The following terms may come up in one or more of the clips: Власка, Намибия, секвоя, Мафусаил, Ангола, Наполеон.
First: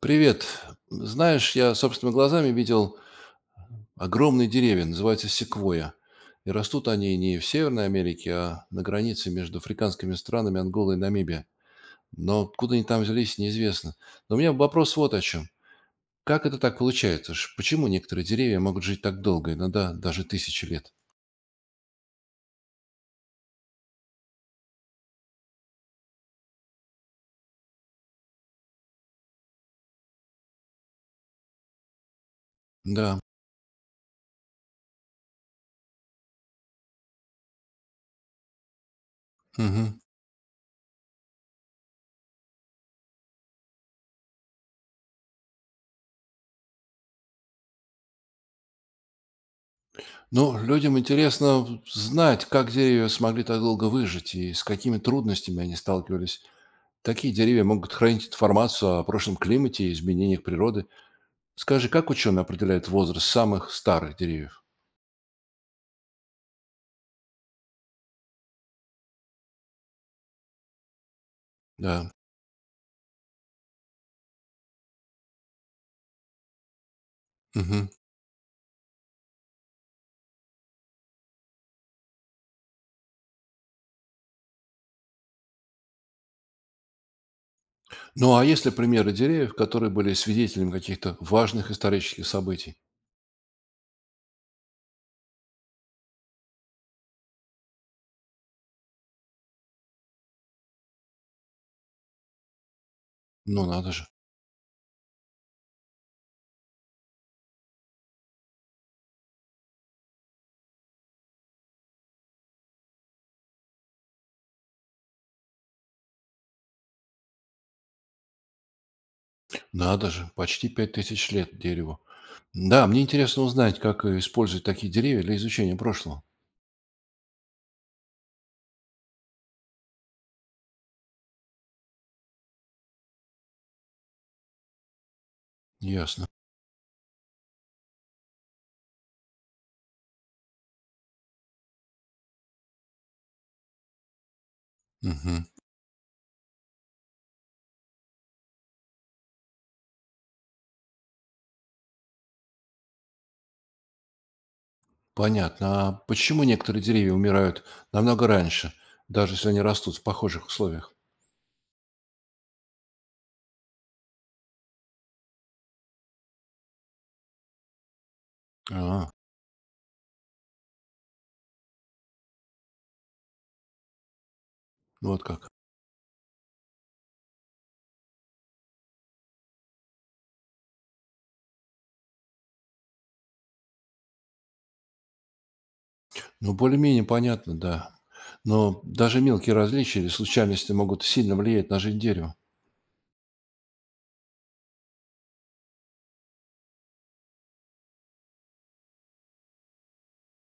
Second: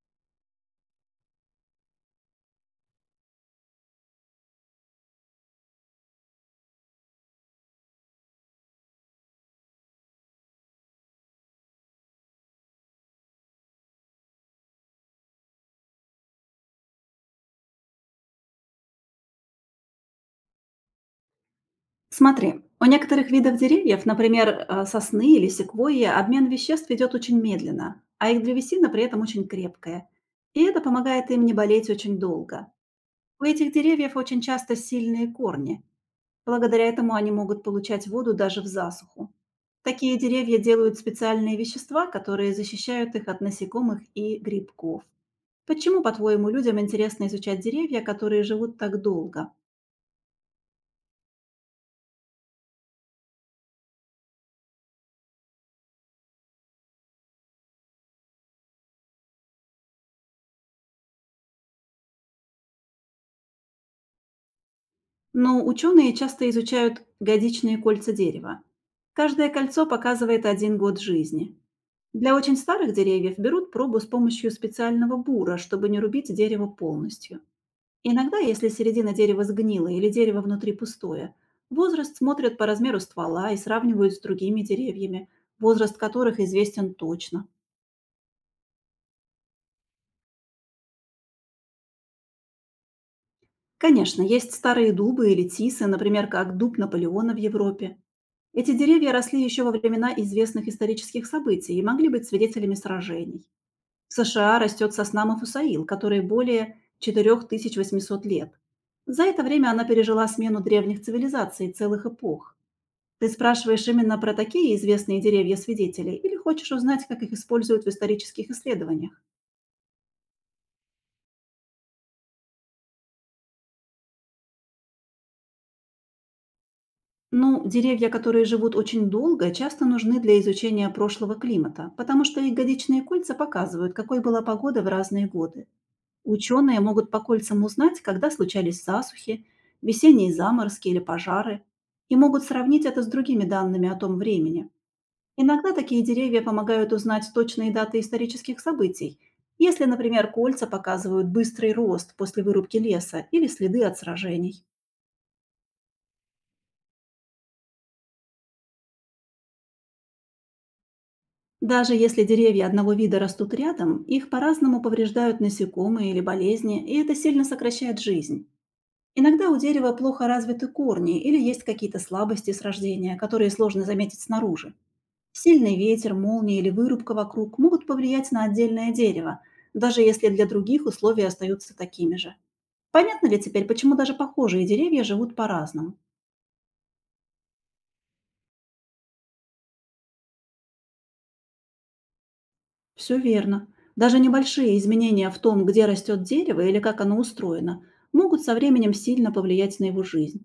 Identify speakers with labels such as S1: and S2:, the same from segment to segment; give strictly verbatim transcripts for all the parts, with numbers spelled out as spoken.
S1: Привет. Знаешь, я собственными глазами видел огромные деревья, называются секвоя. И растут они не в Северной Америке, а на границе между африканскими странами Ангола и Намибия. Но откуда они там взялись, неизвестно. Но у меня вопрос вот о чем. Как это так получается? Ш- Почему некоторые деревья могут жить так долго, иногда даже тысячи лет?
S2: Смотри, у некоторых видов деревьев, например, э, сосны или секвойи, обмен веществ идет очень медленно, а их древесина при этом очень крепкая. И это помогает им не болеть очень долго.
S1: Да.
S2: У этих деревьев очень часто сильные корни. Благодаря этому они могут получать воду даже в засуху.
S1: Мгм.
S2: Такие деревья делают специальные вещества, которые защищают их от насекомых и грибков. Почему, по-твоему, людям интересно изучать деревья, которые живут так долго?
S1: Ну, людям интересно знать, как деревья смогли так долго выжить и с какими трудностями они сталкивались. Такие деревья могут хранить информацию о прошлом климате и изменениях природы. Скажи, как ученые определяют возраст самых старых деревьев?
S2: Но ученые часто изучают годичные кольца дерева. Каждое кольцо показывает один год жизни.
S1: Да.
S2: Для очень старых деревьев берут пробу с помощью специального бура, чтобы не рубить дерево полностью.
S1: Мгм.
S2: Иногда, если середина дерева сгнила или дерево внутри пустое, возраст смотрят по размеру ствола и сравнивают с другими деревьями, возраст которых известен точно.
S1: Ну, а есть ли примеры деревьев, которые были свидетелями каких-то важных исторических событий?
S2: Конечно, есть старые дубы или тисы, например, как дуб Наполеона в Европе. Эти деревья росли еще во времена известных исторических событий и могли быть свидетелями сражений.
S1: Ну, надо же.
S2: В С Ш А растет сосна Мафусаил, которой более четырех тысяч восьмисот лет. За это время она пережила смену древних цивилизаций и целых эпох. Ты спрашиваешь именно про такие известные деревья-свидетели или хочешь узнать, как их используют в исторических исследованиях?
S1: Надо же. Почти пять тысяч лет дереву. Да, мне интересно узнать, как э, использовать такие деревья для изучения прошлого.
S2: Ну, деревья, которые живут очень долго, часто нужны для изучения прошлого климата, потому что их годичные кольца показывают, какой была погода в разные годы.
S1: Ясно.
S2: Ученые могут по кольцам узнать, когда случались засухи, весенние заморозки или пожары, и могут сравнить это с другими данными о том времени.
S1: Мгм.
S2: Иногда такие деревья помогают узнать точные даты исторических событий, если, например, кольца показывают быстрый рост после вырубки леса или следы от сражений.
S1: Понятно. А почему некоторые деревья умирают намного раньше, даже если они растут в похожих условиях?
S2: Даже если деревья одного вида растут рядом, их по-разному повреждают насекомые или болезни, и это сильно сокращает жизнь.
S1: А,
S2: Иногда у дерева плохо развиты корни или есть какие-то слабости с рождения, которые сложно заметить снаружи.
S1: вот как.
S2: Сильный ветер, молния или вырубка вокруг могут повлиять на отдельное дерево, даже если для других условия остаются такими же. Понятно ли теперь, почему даже похожие деревья живут по-разному?
S1: Ну, более-менее понятно, да. Но даже мелкие различия или случайности могут сильно влиять на жизнь дерева.
S2: Все верно. Даже небольшие изменения в том, где растет дерево или как оно устроено, могут со временем сильно повлиять на его жизнь.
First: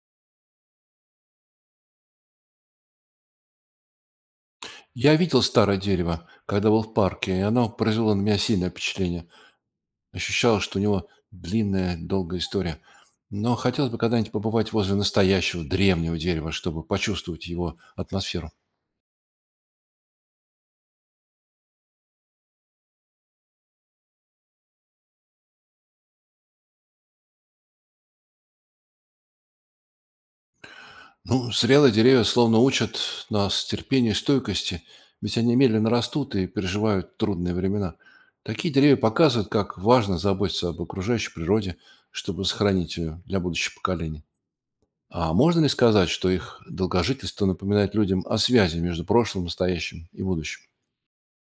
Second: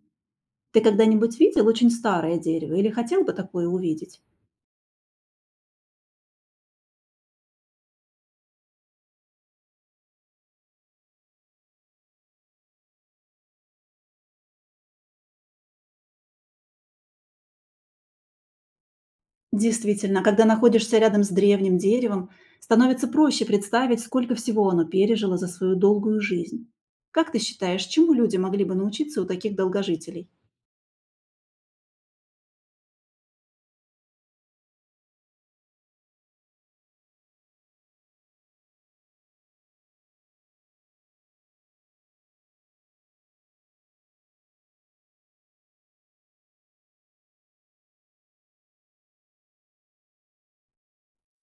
S2: Ты когда-нибудь видел очень старое дерево или хотел бы такое увидеть?
S1: Я видел старое дерево, когда был в парке, и оно произвело на меня сильное впечатление. Ощущалось, что у него длинная, долгая история. Но хотелось бы когда-нибудь побывать возле настоящего древнего дерева, чтобы почувствовать его атмосферу.
S2: Действительно, когда находишься рядом с древним деревом, становится проще представить, сколько всего оно пережило за свою долгую жизнь. Как ты считаешь, чему люди могли бы научиться у таких долгожителей?
S1: Ну, зрелые деревья словно учат нас терпению и стойкости, ведь они медленно растут и переживают трудные времена. Такие деревья показывают, как важно заботиться об окружающей природе, чтобы сохранить ее для будущих поколений. А можно ли сказать, что их долгожительство напоминает людям о связи между прошлым, настоящим и будущим?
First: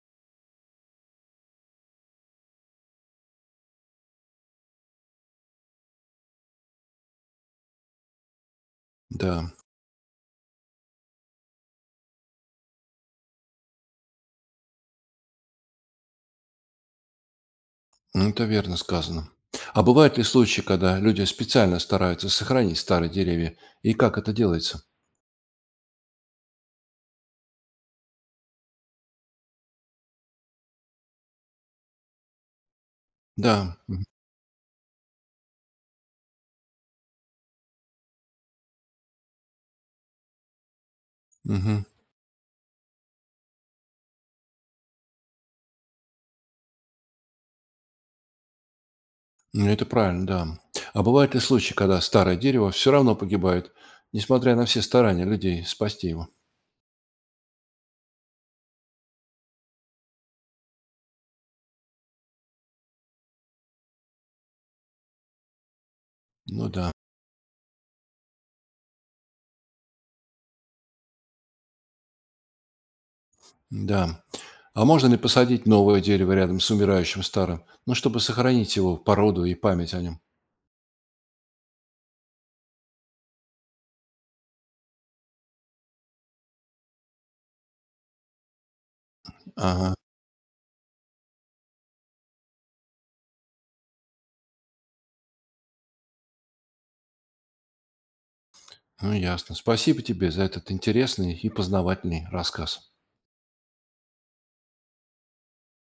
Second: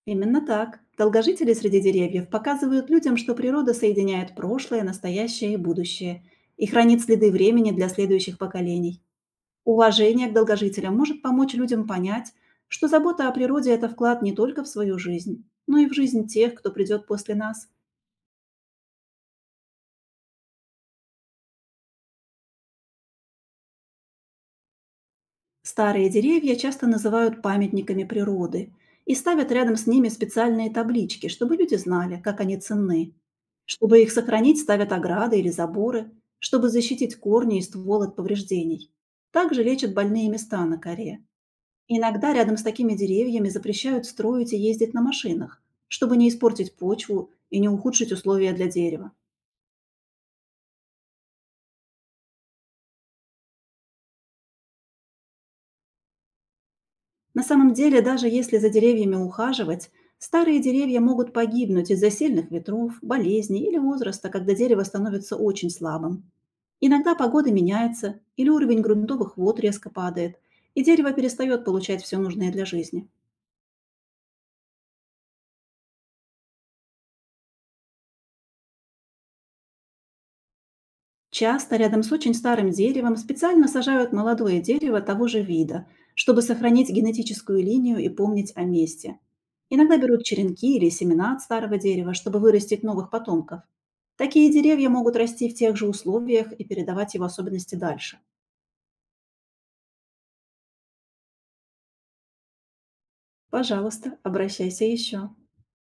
S2: Именно так. Долгожители среди деревьев показывают людям, что природа соединяет прошлое, настоящее и будущее и хранит следы времени для следующих поколений.
S1: Да,
S2: Уважение к долгожителям может помочь людям понять, что забота о природе — это вклад не только в свою жизнь, но и в жизнь тех, кто придет после нас.
S1: ну, это верно сказано. А бывают ли случаи, когда люди специально стараются сохранить старые деревья, и как это делается?
S2: Старые деревья часто называют памятниками природы и ставят рядом с ними специальные таблички, чтобы люди знали, как они ценны.
S1: Да.
S2: Чтобы их сохранить, ставят ограды или заборы, чтобы защитить корни и ствол от повреждений. Также лечат больные места на коре.
S1: Мгм.
S2: Иногда рядом с такими деревьями запрещают строить и ездить на машинах, чтобы не испортить почву и не ухудшить условия для дерева.
S1: Ну, это правильно, да. А бывают ли случаи, когда старое дерево все равно погибает, несмотря на все старания людей спасти его?
S2: На самом деле, даже если за деревьями ухаживать, старые деревья могут погибнуть из-за сильных ветров, болезней или возраста, когда дерево становится очень слабым.
S1: Ну да,
S2: Иногда погода меняется или уровень грунтовых вод резко падает, и дерево перестает получать все нужное для жизни.
S1: да. А можно ли посадить новое дерево рядом с умирающим старым, ну, чтобы сохранить его породу и память о нем?
S2: Часто рядом с очень старым деревом специально сажают молодое дерево того же вида, чтобы сохранить генетическую линию и помнить о месте.
S1: Ага,
S2: Иногда берут черенки или семена от старого дерева, чтобы вырастить новых потомков. Такие деревья могут расти в тех же условиях и передавать его особенности дальше.
S1: ну ясно. Спасибо тебе за этот интересный и познавательный рассказ.
S2: Пожалуйста, обращайся еще.